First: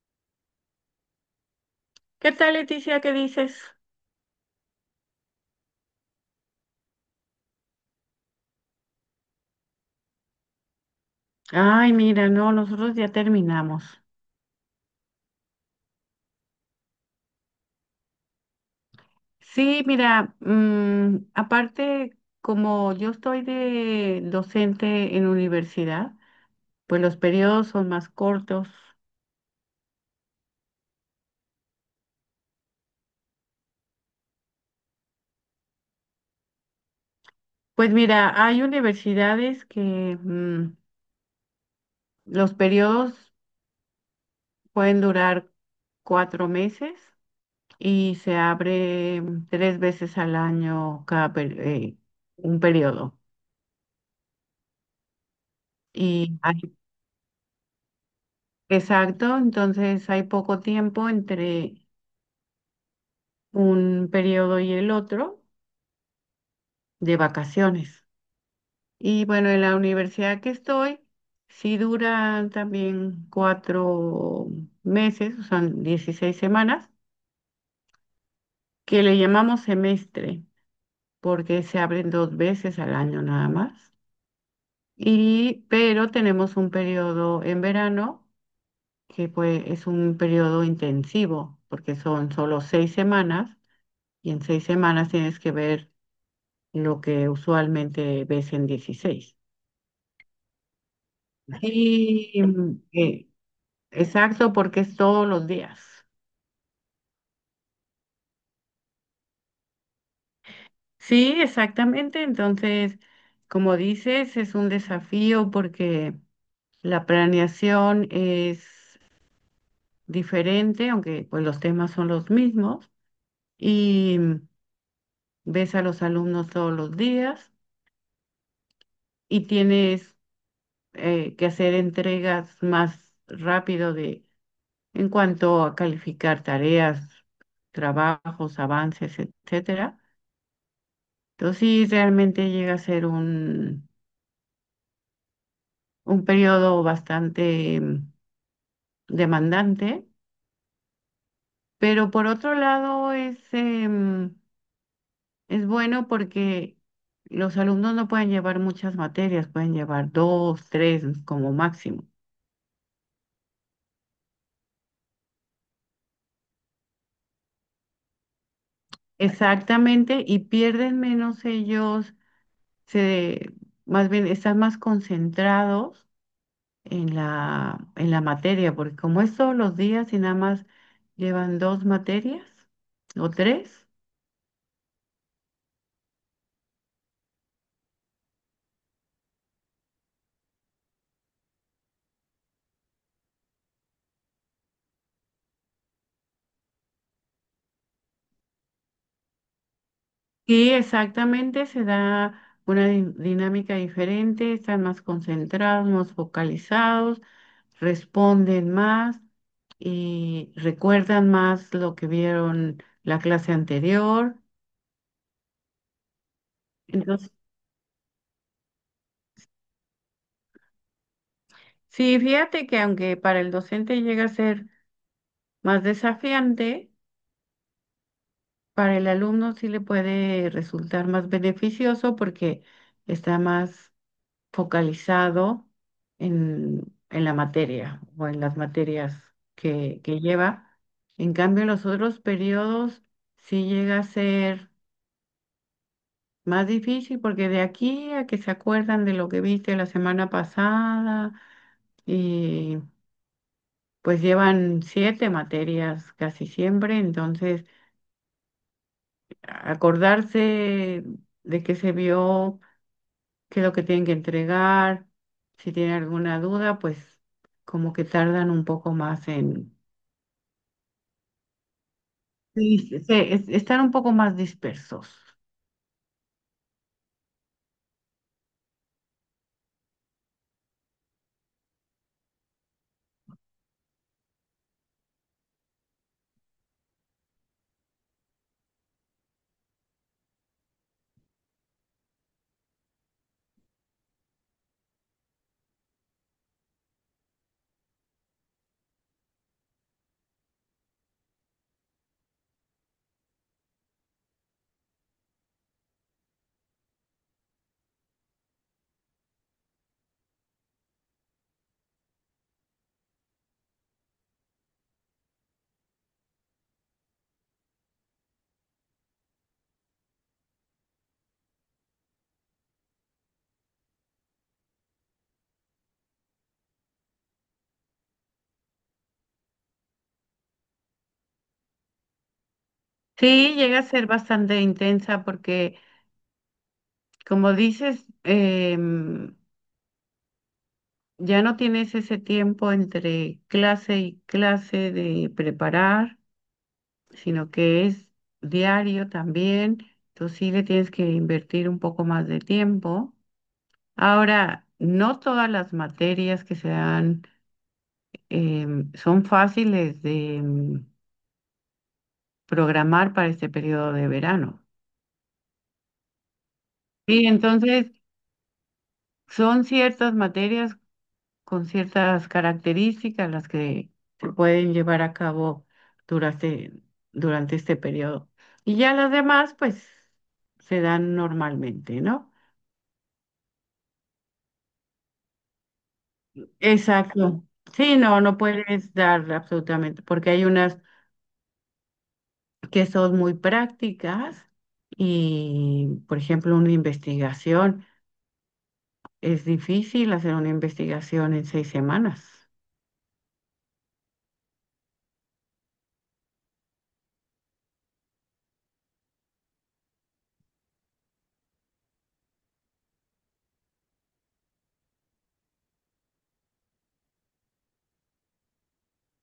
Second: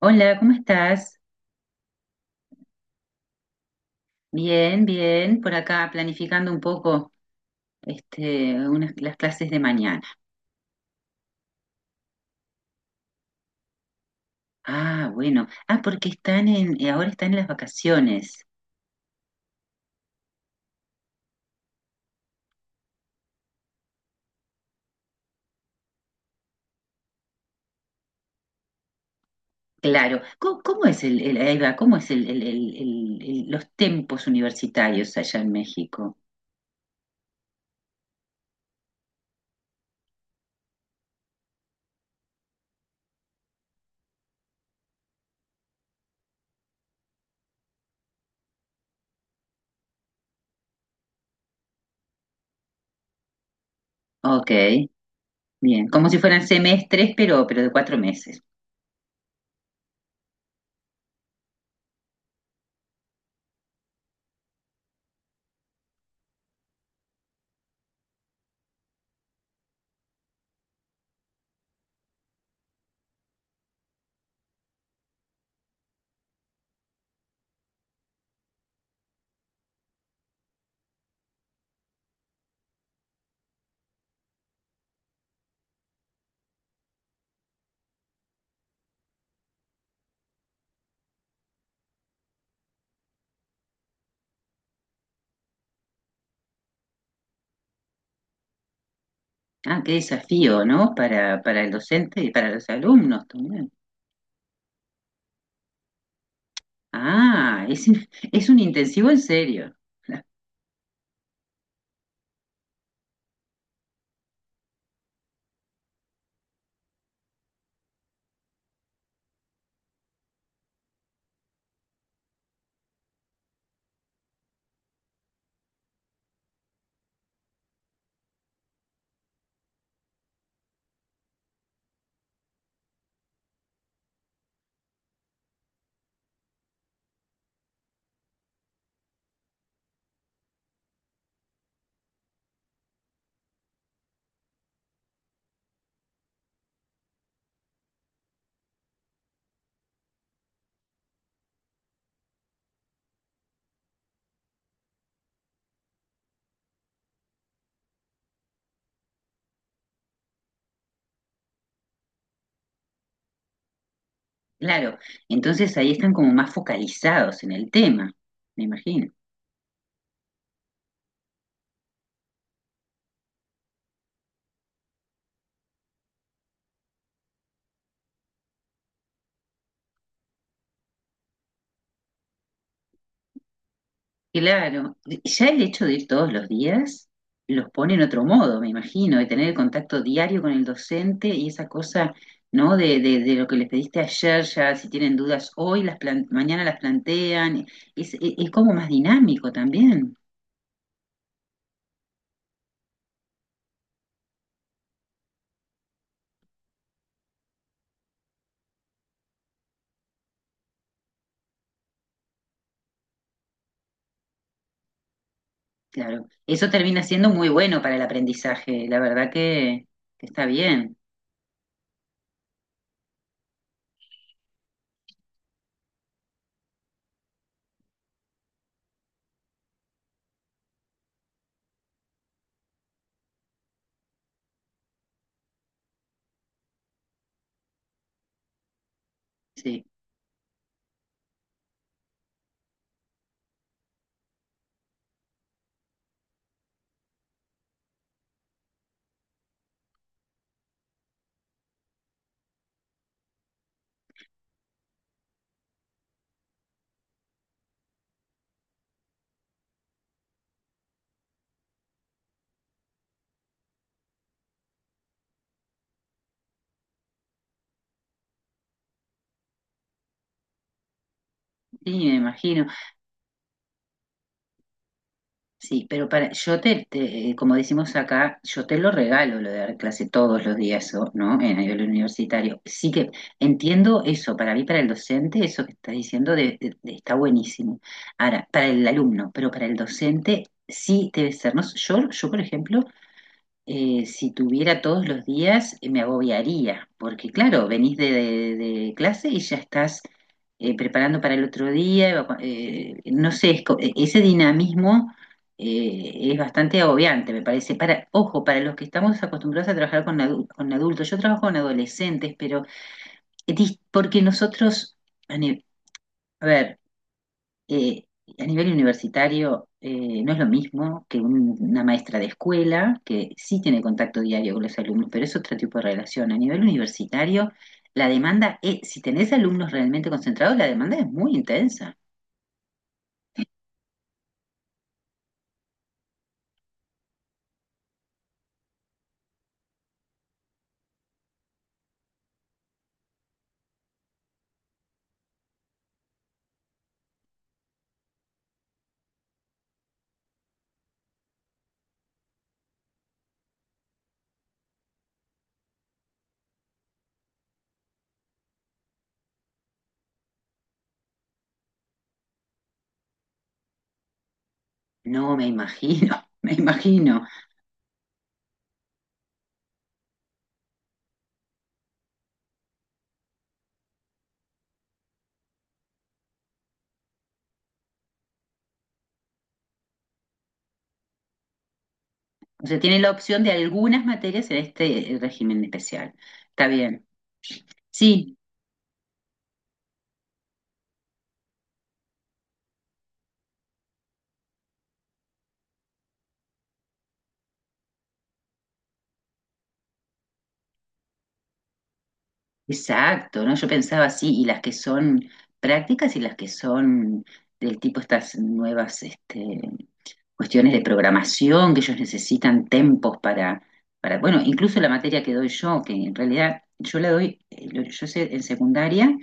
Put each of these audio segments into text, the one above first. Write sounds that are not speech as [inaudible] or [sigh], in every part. Hola, ¿cómo estás? ¿Qué tal, Leticia? ¿Qué dices? Bien, bien, por acá planificando un poco las clases de mañana. Ay, mira, no, nosotros ya terminamos. Ah, bueno. Ah, porque están ahora están en las vacaciones. Sí, mira, aparte, como yo estoy de docente en universidad, pues los periodos son más cortos. Claro. ¿Cómo es ahí va, cómo es los tiempos universitarios allá en México? Pues mira, hay universidades que los periodos pueden durar 4 meses y se abre tres veces al año un periodo. Ok, bien. Como si Y fueran hay semestres, pero de 4 meses. Exacto, entonces hay poco tiempo entre un periodo y el otro de vacaciones. Y bueno, en la universidad que estoy, sí duran también 4 meses, o sea, 16 semanas, que le llamamos semestre, porque se abren dos veces al año nada más. Y, pero tenemos un periodo en verano, que pues es un periodo intensivo, porque son solo 6 semanas. Y en 6 semanas tienes que ver lo que usualmente ves en 16. Ah, qué desafío, ¿no? Para el docente y Y para los mm, alumnos eh, también. exacto, porque es todos los días. Ah, es un intensivo en serio. [laughs] Sí, exactamente. Entonces, como dices, es un desafío porque la planeación es diferente, aunque pues los temas son los mismos. Y mm, Ves a los alumnos todos los días y tienes que hacer entregas más rápido de en cuanto a calificar tareas, trabajos, avances, etcétera. Entonces sí, realmente llega a ser un periodo bastante demandante, pero por otro lado es bueno porque los alumnos no pueden llevar muchas materias, pueden llevar dos, tres como máximo. Claro, entonces ahí están como más focalizados en el tema, me imagino. Exactamente, y pierden menos ellos, se, más bien están más concentrados en la materia, porque como es todos los días y nada más llevan dos materias o tres, Claro, ya el hecho de ir todos los días los pone en otro modo, me imagino, de tener el contacto diario con el docente y esa cosa, ¿no? De lo que les pediste ayer, ya si tienen dudas hoy, mañana las plantean, es como más dinámico también, y exactamente se da una dinámica diferente, están más concentrados, más focalizados, responden más y recuerdan más lo que vieron la clase anterior. claro. Eso termina siendo Entonces, muy bueno para el aprendizaje, la verdad que está bien, sí, fíjate que aunque para el docente llega a ser más desafiante, para el alumno sí le puede resultar más beneficioso porque está más focalizado en, en la materia o en las materias sí, que lleva. En cambio, en los otros periodos sí llega a ser más difícil porque de aquí a que se acuerdan de lo que viste la semana pasada y pues llevan siete materias casi siempre, entonces acordarse de que se vio qué es lo que tienen que entregar. Si tienen alguna duda, pues como que tardan un poco más en. sí, me imagino. Sí, están un poco más dispersos. Sí, pero yo te, como decimos acá, yo te lo regalo lo de dar clase todos los días, ¿no? En a nivel universitario. Sí que entiendo eso, para mí, para el docente, eso que estás diciendo está buenísimo. Ahora, para el alumno, pero para el docente sí debe ser. No, yo, por ejemplo, si tuviera todos los días, me agobiaría, porque claro, venís de clase y ya estás preparando para el otro día, no sé, ese dinamismo es bastante agobiante, me parece. Para, ojo, para los que estamos acostumbrados a trabajar con adultos, yo trabajo con adolescentes, pero porque nosotros, a ni- a ver, eh, a nivel universitario no es lo mismo que una maestra de escuela, que sí tiene contacto diario con los alumnos, pero es otro tipo de relación. A nivel universitario, la demanda es, si tenés alumnos realmente concentrados, la demanda es muy intensa. Sí, llega a ser bastante intensa porque, como dices, ya no tienes ese tiempo entre clase y clase de preparar, sino que es diario también. Entonces sí le tienes que invertir un poco más de tiempo. Ahora, no todas las materias que se dan son fáciles de programar para este periodo de verano. No me imagino, [laughs] me imagino. Y entonces son ciertas materias con ciertas características las que se pueden llevar a cabo durante, durante este periodo. Y ya las demás, pues, se dan normalmente, ¿no? O sea, tiene la opción de algunas materias en este régimen especial. Está bien. Exacto. Sí, no, Sí. no puedes dar absolutamente, porque hay unas que son muy prácticas y, por ejemplo, una investigación. Es difícil hacer una investigación en 6 semanas. Exacto, ¿no? Yo pensaba así, y las que son prácticas y las que son del tipo estas nuevas cuestiones de programación, que ellos necesitan tiempos para, bueno, incluso la materia que doy yo, que en realidad yo la doy, yo sé en secundaria,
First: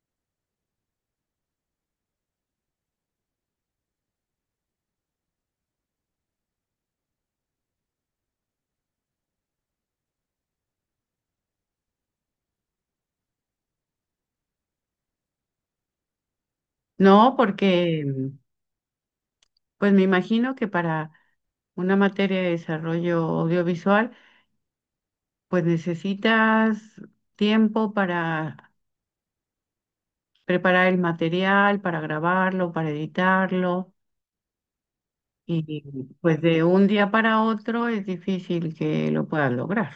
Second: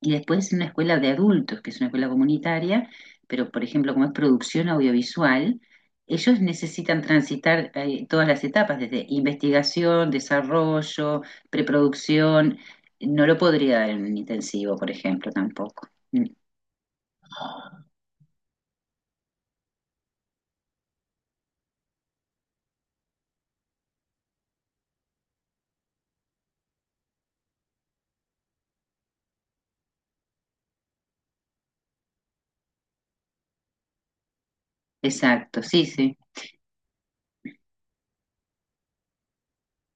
y después una escuela de adultos, que es una escuela comunitaria, pero por ejemplo, como es producción audiovisual, ellos necesitan transitar todas las etapas, desde investigación, desarrollo, preproducción. No lo podría dar en un intensivo, por ejemplo, tampoco. Mm. No, porque pues me imagino que para una materia de desarrollo audiovisual, pues necesitas tiempo para preparar el material, para grabarlo, para editarlo, Exacto, y sí, sí. pues de un día para otro es difícil que lo puedas lograr.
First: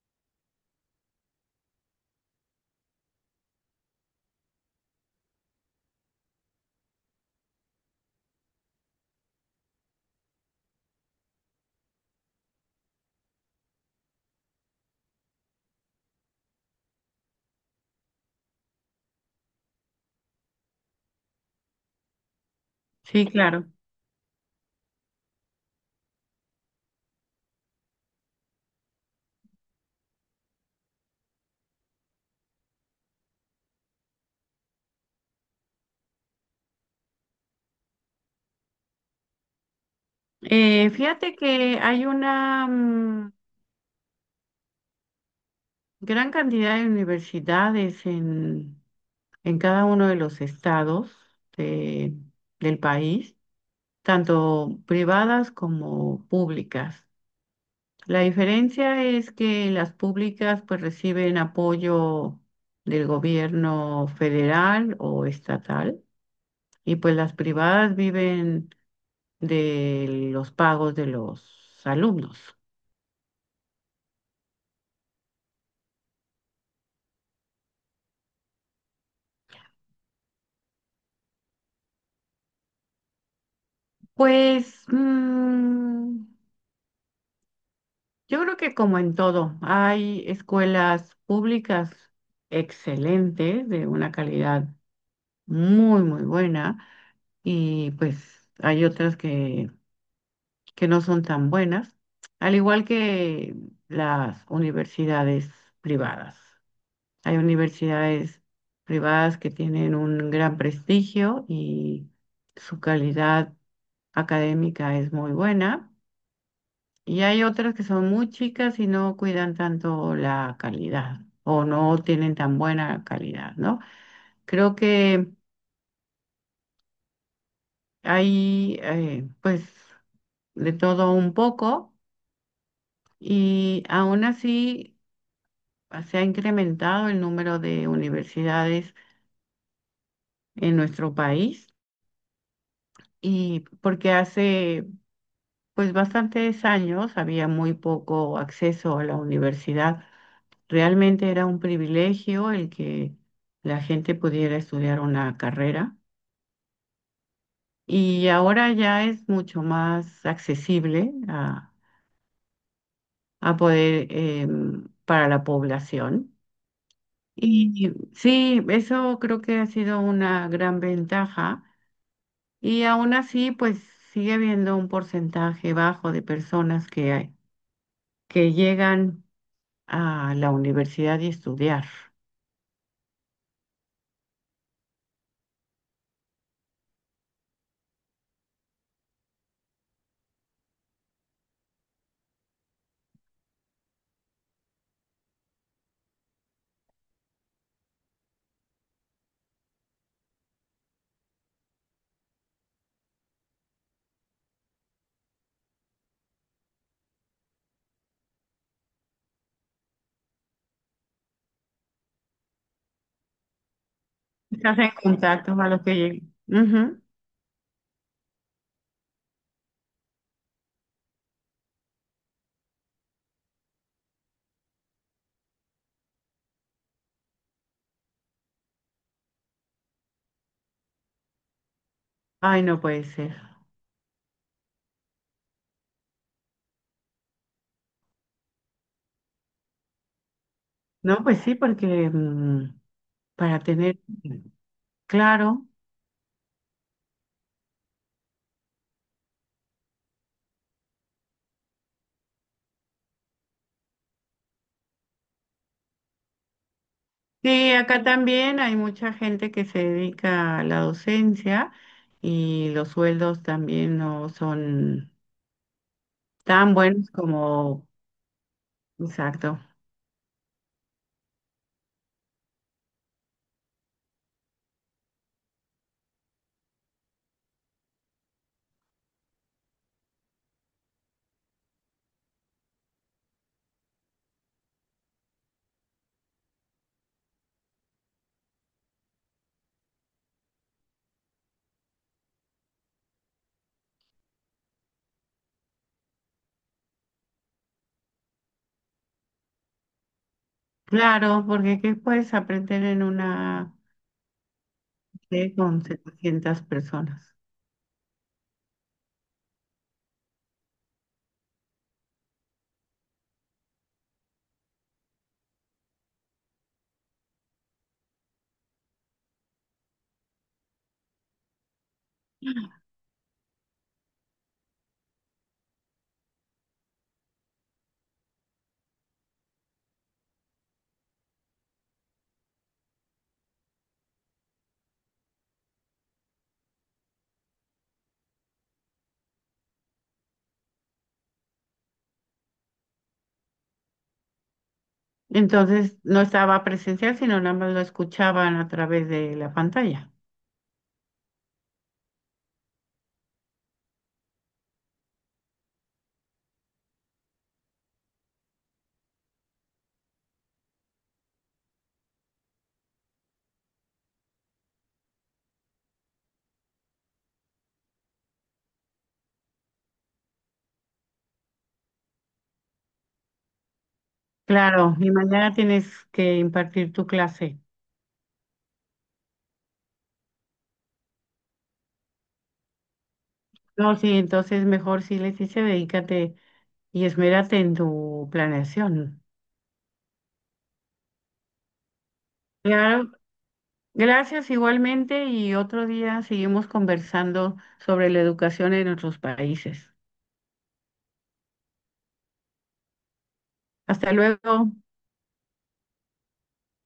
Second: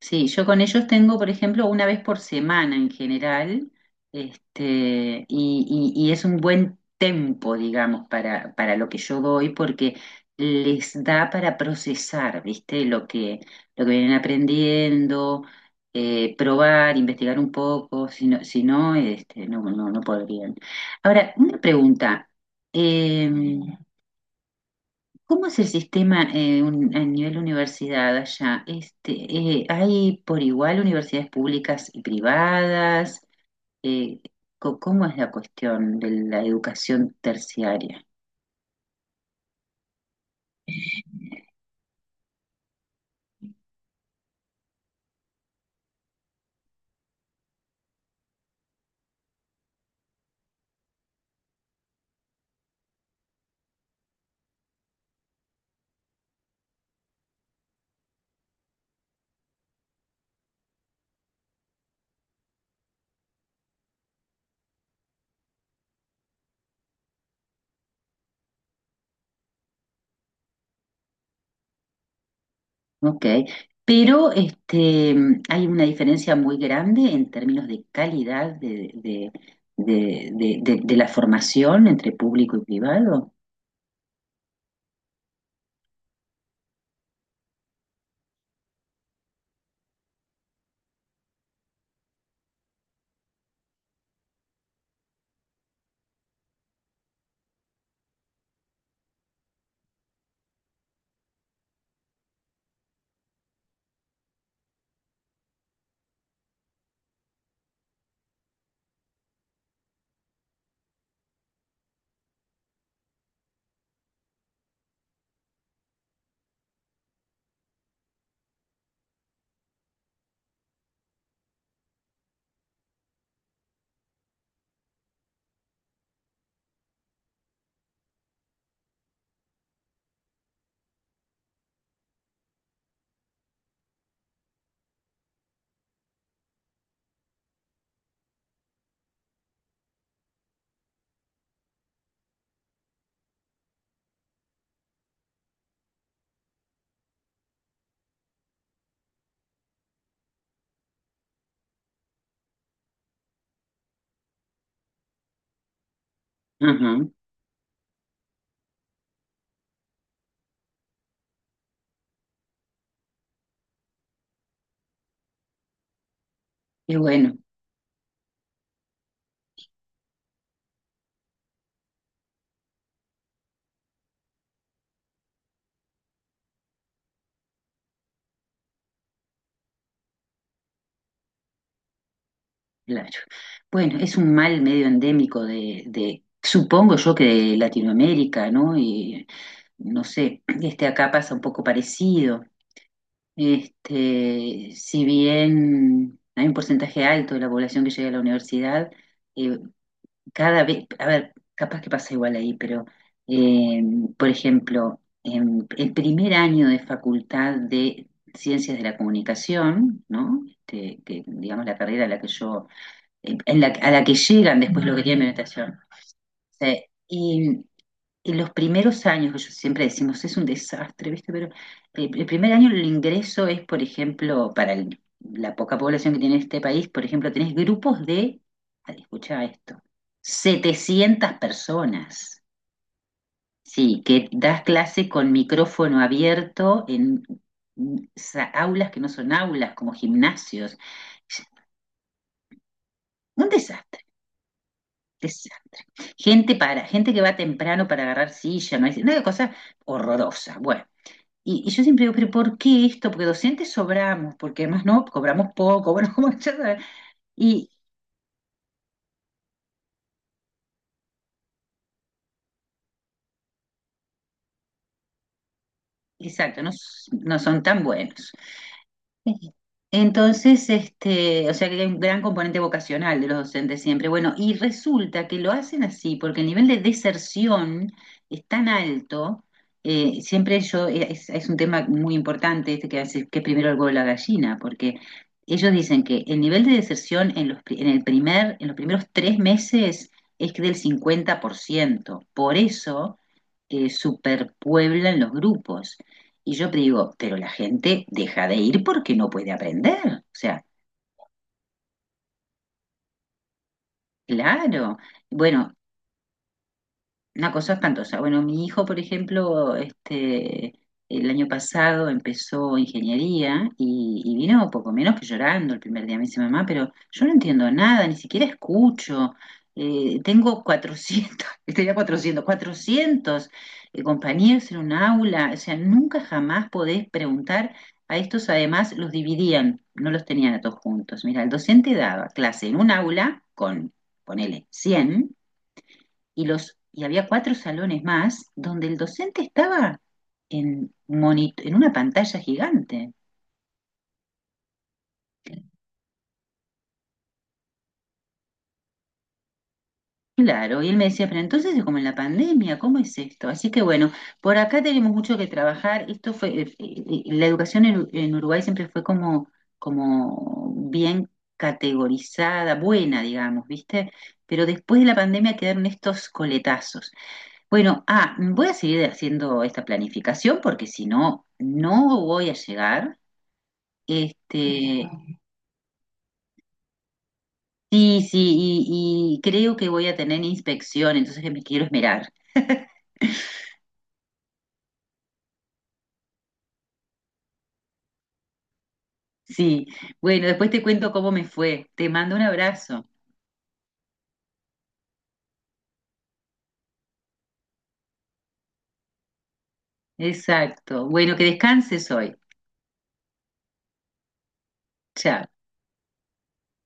Sí, yo con ellos tengo, por ejemplo, una vez por semana en general, y es un buen tempo, digamos, para lo que yo doy, porque les da para procesar, ¿viste? Lo que vienen aprendiendo, probar, investigar un poco, si no, no, no, no podrían. Ahora, una pregunta. Sí, em, claro. ¿Cómo es el sistema a nivel universidad allá? ¿Hay por igual universidades públicas y privadas? Eh, ¿cómo es la cuestión de la educación terciaria? Fíjate que hay una gran cantidad de universidades en cada uno de los estados de- del país, tanto privadas como públicas. La diferencia es que las públicas pues reciben apoyo del gobierno federal o estatal y pues las privadas viven de los pagos de los alumnos. Ok, pero hay una diferencia muy grande en términos de calidad de la formación entre público y privado. Pues yo creo que como en todo, hay escuelas públicas excelentes, de una calidad muy, muy buena, y pues hay otras que no son tan buenas, al igual que las universidades privadas. Hay universidades privadas que tienen un gran prestigio y su calidad académica es muy buena. Y hay otras que son muy chicas y no cuidan tanto la calidad o no tienen tan buena calidad, ¿no? Creo que hay pues de todo un poco y aún así se ha incrementado el número de universidades en nuestro país y porque hace pues bastantes años había muy poco acceso a la universidad. Realmente era un privilegio el que la gente pudiera estudiar una carrera Ajá, y ahora ya es mucho más accesible a poder para la población. qué bueno. Y sí, eso creo que ha sido una gran ventaja y aún así pues sigue habiendo un porcentaje bajo de personas que llegan a la universidad y estudiar. Claro. Bueno, es un mal medio endémico supongo yo que de Latinoamérica, ¿no? Y no sé, acá pasa un poco parecido. Si bien hay un porcentaje alto de la población que llega a la universidad, eh, cada vez, a ver, capaz que pasa igual ahí, pero eh, por ejemplo, en el primer año de facultad de Ciencias de la Comunicación, ¿no? Que digamos la carrera a la que yo a la que llegan Estás después en lo que tienen contacto a meditación. los que lleguen. Sí. Ujú. Y los primeros años, que yo siempre decimos, es un desastre, ¿viste? Pero el primer año el ingreso es, por ejemplo, para la poca población que tiene este país, por ejemplo, tenés grupos de, escucha esto, 700 personas, Ay, no puede ser. sí, que das clase con micrófono abierto en aulas que no son aulas, como gimnasios. No, pues sí, porque Un para tener desastre. claro. Desastre. Gente que va temprano para agarrar silla, no hay, una cosa horrorosa. Bueno, y yo siempre digo, pero ¿por qué esto? Porque docentes sobramos, porque además no, cobramos poco, bueno, [laughs] como ya sabes. Y Sí, acá también hay mucha gente que se dedica a la docencia y los sueldos también no son exacto, no, tan buenos no son tan como, buenos. Sí. exacto. Entonces, este, o sea que hay un gran componente vocacional de los docentes siempre. Bueno, y resulta que lo hacen así, porque el nivel de deserción es tan alto, siempre es un tema muy importante este que hace, que es primero el huevo y la gallina, porque ellos dicen que el nivel de deserción en los primeros 3 meses es que del 50%. Por ciento. Por eso superpueblan los grupos. Y yo digo, pero la gente deja de ir porque no puede aprender. O sea, Claro, porque ¿qué puedes aprender en una claro. clase Bueno, con 700 personas? una cosa espantosa. Bueno, mi hijo, por ejemplo, este, el año pasado empezó ingeniería y vino poco menos que llorando el primer día. Me dice, mamá, pero yo no entiendo nada, ni siquiera escucho. Tengo 400, [laughs] tenía cuatrocientos compañeros en un aula. O sea, nunca jamás podés preguntar. A estos además los dividían, no los tenían a todos juntos. Mira, el docente daba clase en un aula con, ponele, 100 y había cuatro salones más donde el docente estaba monito en una pantalla gigante. Entonces no estaba presencial, sino nada más lo escuchaban a través de la pantalla. Claro, y él me decía, pero entonces es como en la pandemia, ¿cómo es esto? Así que bueno, por acá tenemos mucho que trabajar. Esto fue, la educación en Uruguay siempre fue como bien categorizada, buena, digamos, ¿viste? Pero después de la pandemia quedaron estos coletazos. Bueno, voy a seguir haciendo esta planificación porque si no, no voy a llegar. Claro, Este, y mañana tienes que impartir tu clase. sí, sí, y creo que voy a tener inspección, entonces que me quiero esmerar. [laughs] No, sí, entonces mejor sí les dice, dedícate y esmérate en tu planeación. Sí, bueno, después te cuento cómo me fue. Te mando un abrazo. Claro, gracias igualmente y otro día seguimos conversando sobre la educación en nuestros países. Exacto. Bueno, que descanses hoy. Hasta luego. Chao.